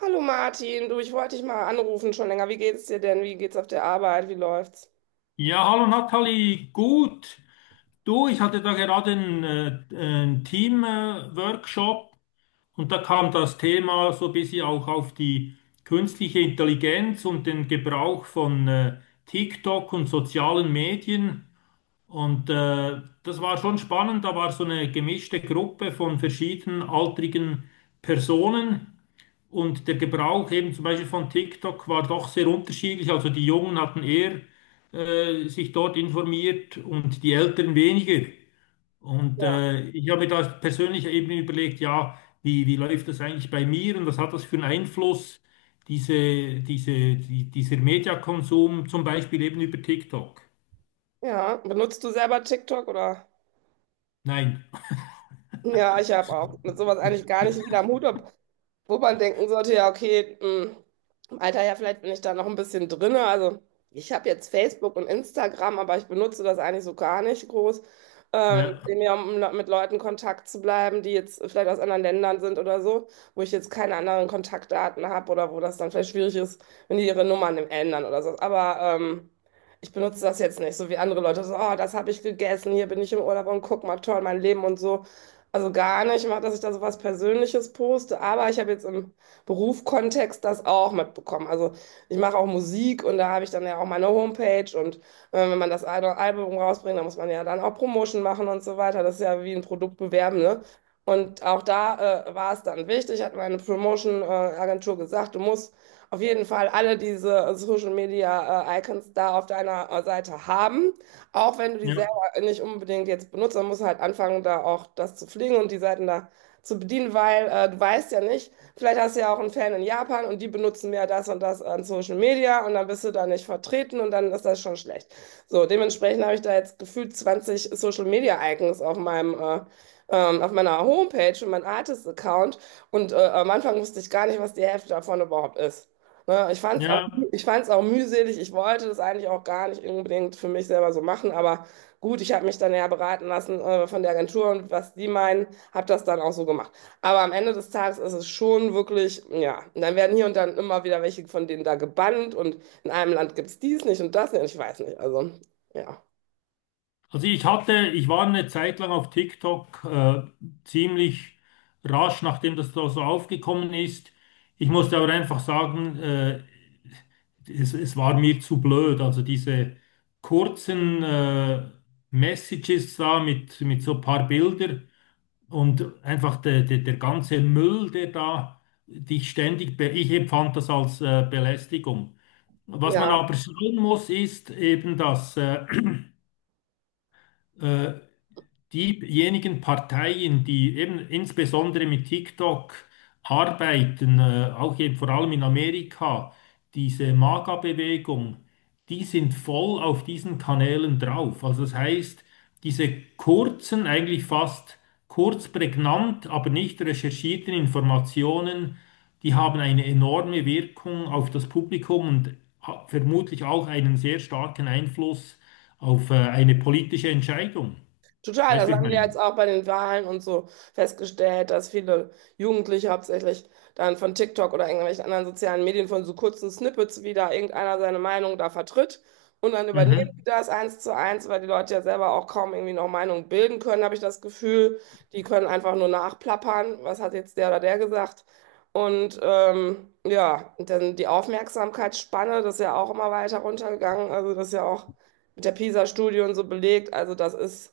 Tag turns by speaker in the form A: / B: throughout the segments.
A: Hallo Martin, du, ich wollte dich mal anrufen schon länger. Wie geht's dir denn? Wie geht's auf der Arbeit? Wie läuft's?
B: Ja, hallo Nathalie, gut. Du, ich hatte da gerade einen Team-Workshop und da kam das Thema so ein bisschen auch auf die künstliche Intelligenz und den Gebrauch von TikTok und sozialen Medien. Das war schon spannend, da war so eine gemischte Gruppe von verschiedenen altrigen Personen. Und der Gebrauch eben zum Beispiel von TikTok war doch sehr unterschiedlich. Also die Jungen hatten eher sich dort informiert und die Älteren weniger. Ich habe mir da persönlich eben überlegt, ja, wie läuft das eigentlich bei mir und was hat das für einen Einfluss, dieser Mediakonsum, zum Beispiel eben über TikTok.
A: Ja, benutzt du selber TikTok oder?
B: Nein.
A: Ja, ich habe auch mit sowas eigentlich gar nicht wieder am Hut, ob, wo man denken sollte, ja, okay, mh, im Alter ja, vielleicht bin ich da noch ein bisschen drinne. Also ich habe jetzt Facebook und Instagram, aber ich benutze das eigentlich so gar nicht groß,
B: Ja,
A: eben ja, um noch mit Leuten Kontakt zu bleiben, die jetzt vielleicht aus anderen Ländern sind oder so, wo ich jetzt keine anderen Kontaktdaten habe oder wo das dann vielleicht schwierig ist, wenn die ihre Nummern ändern oder so. Aber ich benutze das jetzt nicht, so wie andere Leute so, oh, das habe ich gegessen, hier bin ich im Urlaub und guck mal, toll, mein Leben und so. Also gar nicht, macht, dass ich da so was Persönliches poste, aber ich habe jetzt im Berufskontext das auch mitbekommen. Also ich mache auch Musik und da habe ich dann ja auch meine Homepage und wenn man das Album rausbringt, dann muss man ja dann auch Promotion machen und so weiter. Das ist ja wie ein Produkt bewerben, ne? Und auch da war es dann wichtig, hat meine Promotion-Agentur gesagt, du musst auf jeden Fall alle diese Social Media Icons da auf deiner Seite haben, auch wenn du die
B: ja,
A: nicht unbedingt jetzt benutzt. Man muss halt anfangen, da auch das zu fliegen und die Seiten da zu bedienen, weil du weißt ja nicht, vielleicht hast du ja auch einen Fan in Japan und die benutzen mehr das und das an Social Media und dann bist du da nicht vertreten und dann ist das schon schlecht. So, dementsprechend habe ich da jetzt gefühlt 20 Social Media Icons auf meinem auf meiner Homepage und meinem Artist-Account und am Anfang wusste ich gar nicht, was die Hälfte davon überhaupt ist. Ne,
B: ja.
A: ich fand's auch mühselig. Ich wollte das eigentlich auch gar nicht unbedingt für mich selber so machen, aber gut, ich habe mich dann ja beraten lassen von der Agentur und was die meinen, habe das dann auch so gemacht. Aber am Ende des Tages ist es schon wirklich, ja, und dann werden hier und dann immer wieder welche von denen da gebannt und in einem Land gibt es dies nicht und das nicht und ich weiß nicht. Also, ja.
B: Also ich war eine Zeit lang auf TikTok, ziemlich rasch, nachdem das da so aufgekommen ist. Ich musste aber einfach sagen, es war mir zu blöd. Also diese kurzen Messages da mit so ein paar Bilder und einfach der ganze Müll, der da dich ständig, be ich empfand das als Belästigung. Was man
A: Ja.
B: aber schauen muss, ist eben, dass diejenigen Parteien, die eben insbesondere mit TikTok arbeiten, auch eben vor allem in Amerika, diese MAGA-Bewegung, die sind voll auf diesen Kanälen drauf. Also das heißt, diese kurzen, eigentlich fast kurz prägnant, aber nicht recherchierten Informationen, die haben eine enorme Wirkung auf das Publikum und vermutlich auch einen sehr starken Einfluss auf eine politische Entscheidung.
A: Total,
B: Weißt
A: das
B: du, wie ich
A: haben wir
B: meine?
A: jetzt auch bei den Wahlen und so festgestellt, dass viele Jugendliche hauptsächlich dann von TikTok oder irgendwelchen anderen sozialen Medien von so kurzen Snippets wieder irgendeiner seine Meinung da vertritt. Und dann übernehmen die
B: Mhm,
A: das eins zu eins, weil die Leute ja selber auch kaum irgendwie noch Meinung bilden können, habe ich das Gefühl. Die können einfach nur nachplappern, was hat jetzt der oder der gesagt. Und ja, und dann die Aufmerksamkeitsspanne, das ist ja auch immer weiter runtergegangen. Also das ist ja auch mit der PISA-Studie und so belegt. Also das ist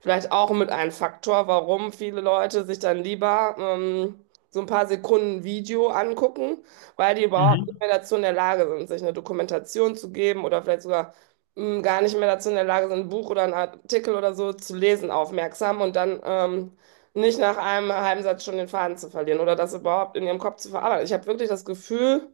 A: vielleicht auch mit ein Faktor, warum viele Leute sich dann lieber so ein paar Sekunden Video angucken, weil die überhaupt nicht
B: mhm,
A: mehr dazu in der Lage sind, sich eine Dokumentation zu geben oder vielleicht sogar gar nicht mehr dazu in der Lage sind, ein Buch oder einen Artikel oder so zu lesen, aufmerksam, und dann nicht nach einem halben Satz schon den Faden zu verlieren oder das überhaupt in ihrem Kopf zu verarbeiten. Ich habe wirklich das Gefühl,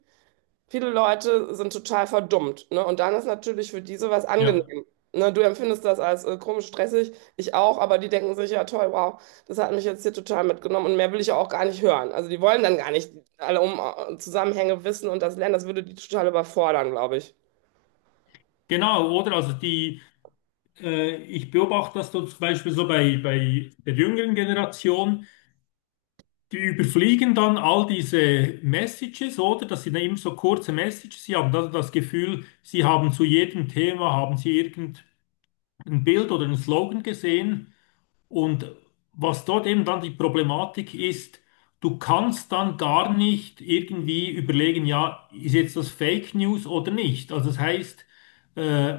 A: viele Leute sind total verdummt, ne? Und dann ist natürlich für diese was
B: ja,
A: angenehm. Ne? Du empfindest das als komisch stressig, ich auch, aber die denken sich, ja toll, wow, das hat mich jetzt hier total mitgenommen und mehr will ich ja auch gar nicht hören. Also die wollen dann gar nicht alle um Zusammenhänge wissen und das lernen, das würde die total überfordern, glaube ich.
B: genau, oder? Also die, ich beobachte das so zum Beispiel so bei der jüngeren Generation, die überfliegen dann all diese Messages, oder? Dass sie ja immer so kurze Messages. Sie haben dann das Gefühl, sie haben zu jedem Thema, haben sie irgendein Bild oder einen Slogan gesehen. Und was dort eben dann die Problematik ist, du kannst dann gar nicht irgendwie überlegen, ja, ist jetzt das Fake News oder nicht. Also das heißt, äh,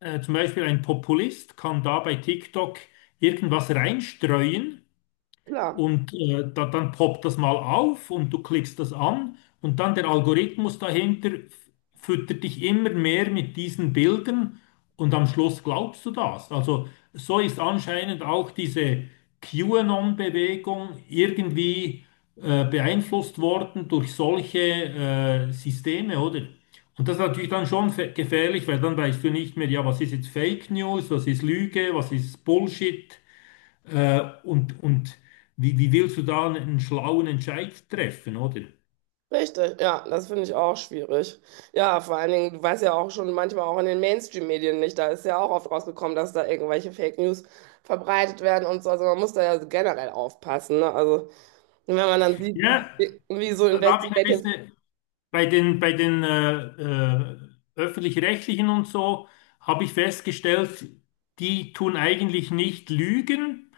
B: zum Beispiel ein Populist kann da bei TikTok irgendwas reinstreuen
A: Klar.
B: und dann poppt das mal auf und du klickst das an und dann der Algorithmus dahinter füttert dich immer mehr mit diesen Bildern und am Schluss glaubst du das. Also so ist anscheinend auch diese QAnon-Bewegung irgendwie beeinflusst worden durch solche Systeme, oder? Und das ist natürlich dann schon gefährlich, weil dann weißt du nicht mehr, ja, was ist jetzt Fake News, was ist Lüge, was ist Bullshit. Und wie willst du da einen schlauen Entscheid treffen, oder?
A: Richtig, ja, das finde ich auch schwierig. Ja, vor allen Dingen, du weißt ja auch schon manchmal auch in den Mainstream-Medien nicht, da ist ja auch oft rausgekommen, dass da irgendwelche Fake News verbreitet werden und so. Also man muss da ja generell aufpassen, ne? Also wenn man dann sieht,
B: Ja,
A: wie so
B: da habe ich ein
A: Investigative,
B: bisschen bei den äh, öffentlich-rechtlichen und so, habe ich festgestellt, die tun eigentlich nicht lügen,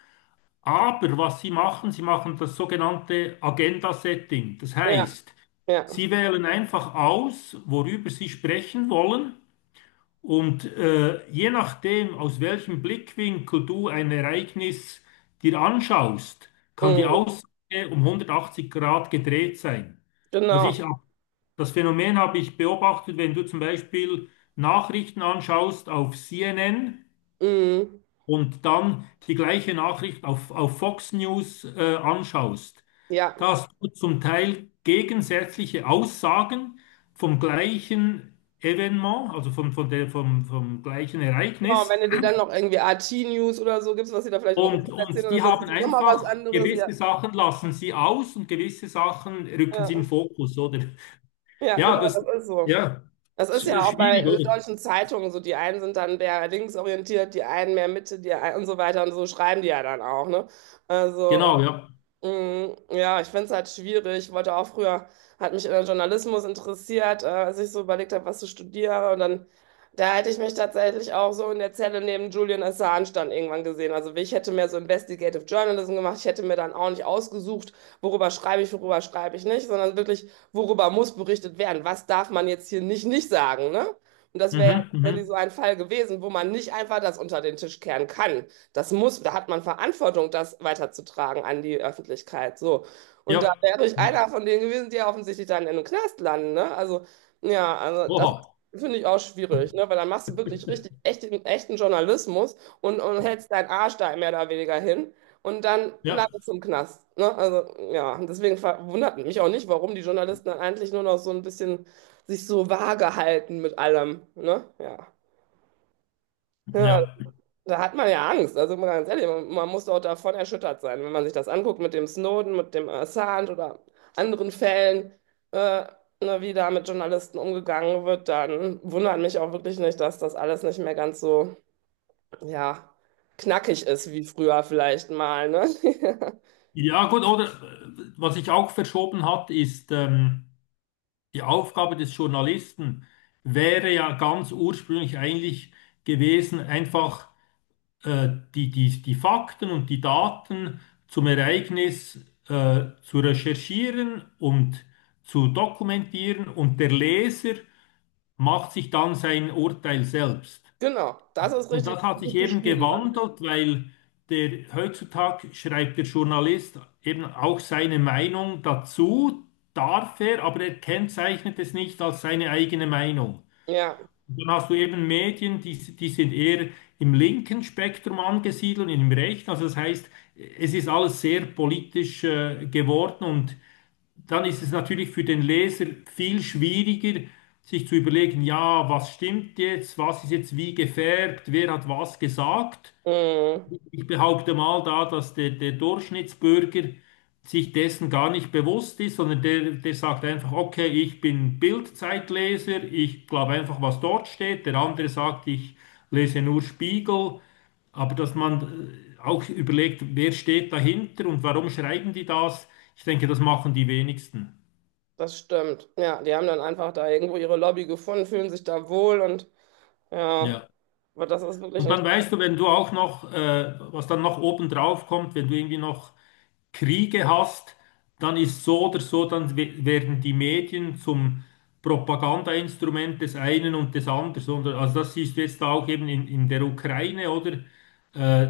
B: aber was sie machen das sogenannte Agenda-Setting. Das
A: ja,
B: heißt,
A: ja,
B: sie wählen einfach aus, worüber sie sprechen wollen. Und je nachdem, aus welchem Blickwinkel du ein Ereignis dir anschaust, kann die
A: mm,
B: Aussage um 180 Grad gedreht sein. Also ich,
A: genau,
B: hab- Das Phänomen habe ich beobachtet, wenn du zum Beispiel Nachrichten anschaust auf CNN
A: mm,
B: und dann die gleiche Nachricht auf Fox News anschaust,
A: ja.
B: dass du zum Teil gegensätzliche Aussagen vom gleichen Evenement, also vom, von der, vom, vom gleichen
A: Ja, und
B: Ereignis,
A: wenn du dir dann noch irgendwie RT-News oder so gibst, was sie da vielleicht in Russland erzählen
B: und
A: oder
B: die
A: so, dann
B: haben
A: siehst du nochmal was
B: einfach
A: anderes, ja,
B: gewisse Sachen lassen sie aus und gewisse Sachen rücken sie in den
A: ja,
B: Fokus, oder?
A: ja,
B: Ja,
A: genau,
B: das,
A: das ist so.
B: ja,
A: Das ist
B: sch-
A: ja auch bei
B: schwierig, oder?
A: deutschen Zeitungen so. Die einen sind dann mehr linksorientiert, die einen mehr Mitte, die einen und so weiter und so schreiben die ja dann auch, ne? Also.
B: Genau, ja.
A: Mm, ja, ich finde es halt schwierig. Ich wollte auch früher, hat mich in den Journalismus interessiert, als ich so überlegt habe, was ich studiere. Und dann, da hätte ich mich tatsächlich auch so in der Zelle neben Julian Assange dann irgendwann gesehen. Also ich hätte mehr so Investigative Journalism gemacht. Ich hätte mir dann auch nicht ausgesucht, worüber schreibe ich nicht, sondern wirklich, worüber muss berichtet werden. Was darf man jetzt hier nicht sagen, ne? Und das wäre ja
B: Mhm,
A: tatsächlich so
B: mhm,
A: ein Fall gewesen, wo man nicht einfach das unter den Tisch kehren kann. Das muss, da hat man Verantwortung, das weiterzutragen an die Öffentlichkeit. So. Und da
B: ja,
A: wäre ich
B: ja.
A: einer von denen gewesen, die ja offensichtlich dann in den Knast landen. Ne? Also, ja, also das
B: Oha,
A: finde ich auch schwierig, ne? Weil dann machst du wirklich richtig echten, echten Journalismus und hältst deinen Arsch da mehr oder weniger hin und dann
B: ja,
A: landest du im Knast. Ne? Also, ja, und deswegen verwundert mich auch nicht, warum die Journalisten dann eigentlich nur noch so ein bisschen sich so vage halten mit allem. Ne? Ja. Ja,
B: ja.
A: da hat man ja Angst, also mal ganz ehrlich, man muss auch davon erschüttert sein, wenn man sich das anguckt mit dem Snowden, mit dem Assange oder anderen Fällen, äh, ne, wie da mit Journalisten umgegangen wird, dann wundert mich auch wirklich nicht, dass das alles nicht mehr ganz so, ja, knackig ist wie früher vielleicht mal, ne?
B: Ja, gut, oder was ich auch verschoben hat, ist, die Aufgabe des Journalisten wäre ja ganz ursprünglich eigentlich gewesen, einfach die Fakten und die Daten zum Ereignis zu recherchieren und zu dokumentieren und der Leser macht sich dann sein Urteil selbst.
A: Genau, das ist
B: Und
A: richtig
B: das hat
A: gut
B: sich eben
A: beschrieben dann.
B: gewandelt, weil der heutzutage schreibt der Journalist eben auch seine Meinung dazu, darf er, aber er kennzeichnet es nicht als seine eigene Meinung.
A: Ja,
B: Und dann hast du eben Medien, die sind eher im linken Spektrum angesiedelt und im rechten. Also das heißt, es ist alles sehr politisch geworden und dann ist es natürlich für den Leser viel schwieriger, sich zu überlegen, ja, was stimmt jetzt, was ist jetzt wie gefärbt, wer hat was gesagt.
A: mm,
B: Ich behaupte mal da, dass der Durchschnittsbürger sich dessen gar nicht bewusst ist, sondern der sagt einfach, okay, ich bin Bildzeitleser, ich glaube einfach, was dort steht. Der andere sagt, ich lese nur Spiegel. Aber dass man auch überlegt, wer steht dahinter und warum schreiben die das, ich denke, das machen die wenigsten.
A: das stimmt. Ja, die haben dann einfach da irgendwo ihre Lobby gefunden, fühlen sich da wohl und ja,
B: Ja.
A: aber das ist wirklich
B: Und dann weißt
A: interessant.
B: du, wenn du auch noch, was dann noch oben drauf kommt, wenn du irgendwie noch Kriege hast, dann ist so oder so, dann werden die Medien zum Propagandainstrument des einen und des anderen. So. Also das siehst du jetzt auch eben in der Ukraine, oder? äh,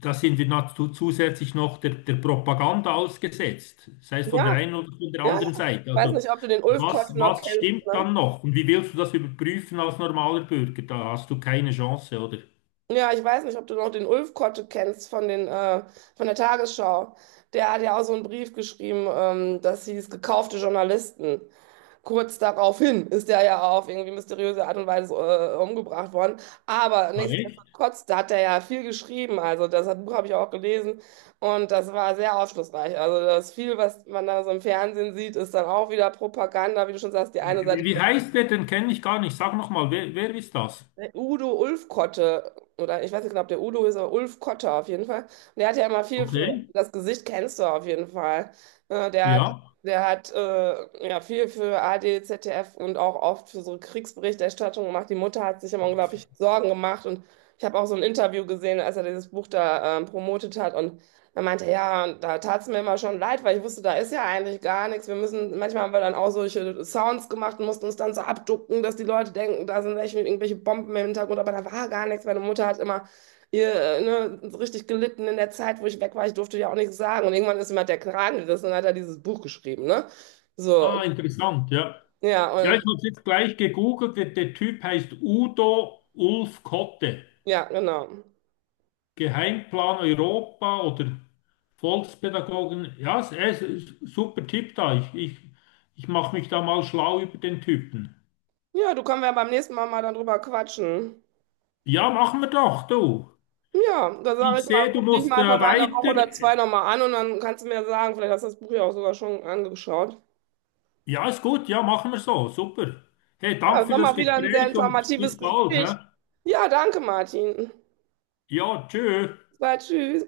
B: da sind wir noch zusätzlich noch der Propaganda ausgesetzt, sei es von der
A: Ja.
B: einen oder von der
A: Ja, ja,
B: anderen Seite.
A: ich weiß
B: Also
A: nicht, ob du den Ulf
B: was,
A: Kotte noch
B: was
A: kennst,
B: stimmt
A: ne?
B: dann noch? Und wie willst du das überprüfen als normaler Bürger? Da hast du keine Chance, oder?
A: Ja, ich weiß nicht, ob du noch den Ulf Kotte kennst von von der Tagesschau. Der hat ja auch so einen Brief geschrieben, das hieß gekaufte Journalisten. Kurz daraufhin ist der ja auf irgendwie mysteriöse Art und Weise umgebracht worden. Aber
B: Ah, echt?
A: nichtsdestotrotz, da hat er ja viel geschrieben. Also Buch habe ich auch gelesen und das war sehr aufschlussreich. Also das viel, was man da so im Fernsehen sieht, ist dann auch wieder Propaganda, wie du schon sagst, die eine Seite.
B: Wie heißt der? Den kenne ich gar nicht. Sag nochmal, wer ist das?
A: Der Udo Ulfkotte, oder ich weiß nicht genau, ob der Udo ist, aber Ulfkotte auf jeden Fall. Und der hat ja immer viel für
B: Okay,
A: das Gesicht kennst du auf jeden Fall. Der hat,
B: ja.
A: ja viel für ARD, ZDF und auch oft für so Kriegsberichterstattung gemacht. Die Mutter hat sich immer unglaublich Sorgen gemacht und ich habe auch so ein Interview gesehen, als er dieses Buch da promotet hat und er meinte, ja, und da tat es mir immer schon leid, weil ich wusste, da ist ja eigentlich gar nichts. Wir müssen, manchmal haben wir dann auch solche Sounds gemacht und mussten uns dann so abducken, dass die Leute denken, da sind echt irgendwelche Bomben im Hintergrund, aber da war gar nichts. Meine Mutter hat immer ne, so richtig gelitten in der Zeit, wo ich weg war. Ich durfte ja auch nichts sagen. Und irgendwann ist mir der Kragen gerissen und hat er dieses Buch geschrieben, ne? So,
B: Ah, interessant, ja.
A: ja,
B: Ja, ich
A: und
B: habe jetzt gleich gegoogelt. Der Typ heißt Udo Ulf Kotte.
A: ja, genau.
B: Geheimplan Europa oder Volkspädagogen. Ja, es ist ein super Tipp da. Ich mache mich da mal schlau über den Typen.
A: Ja, du können wir beim nächsten Mal mal dann drüber quatschen.
B: Ja, machen wir doch, du.
A: Ja, da sage ich
B: Ich
A: mal,
B: sehe, du
A: ruf dich mal
B: musst
A: einfach mal in der Woche
B: weiter.
A: oder zwei nochmal an und dann kannst du mir sagen, vielleicht hast du das Buch ja auch sogar schon angeschaut.
B: Ja, ist gut. Ja, machen wir so. Super. Hey,
A: Ja,
B: danke
A: das
B: für
A: war
B: das
A: mal wieder ein sehr
B: Gespräch und
A: informatives
B: bis bald.
A: Gespräch.
B: Hä?
A: Ja, danke, Martin.
B: Ja, tschüss.
A: Bis tschüss.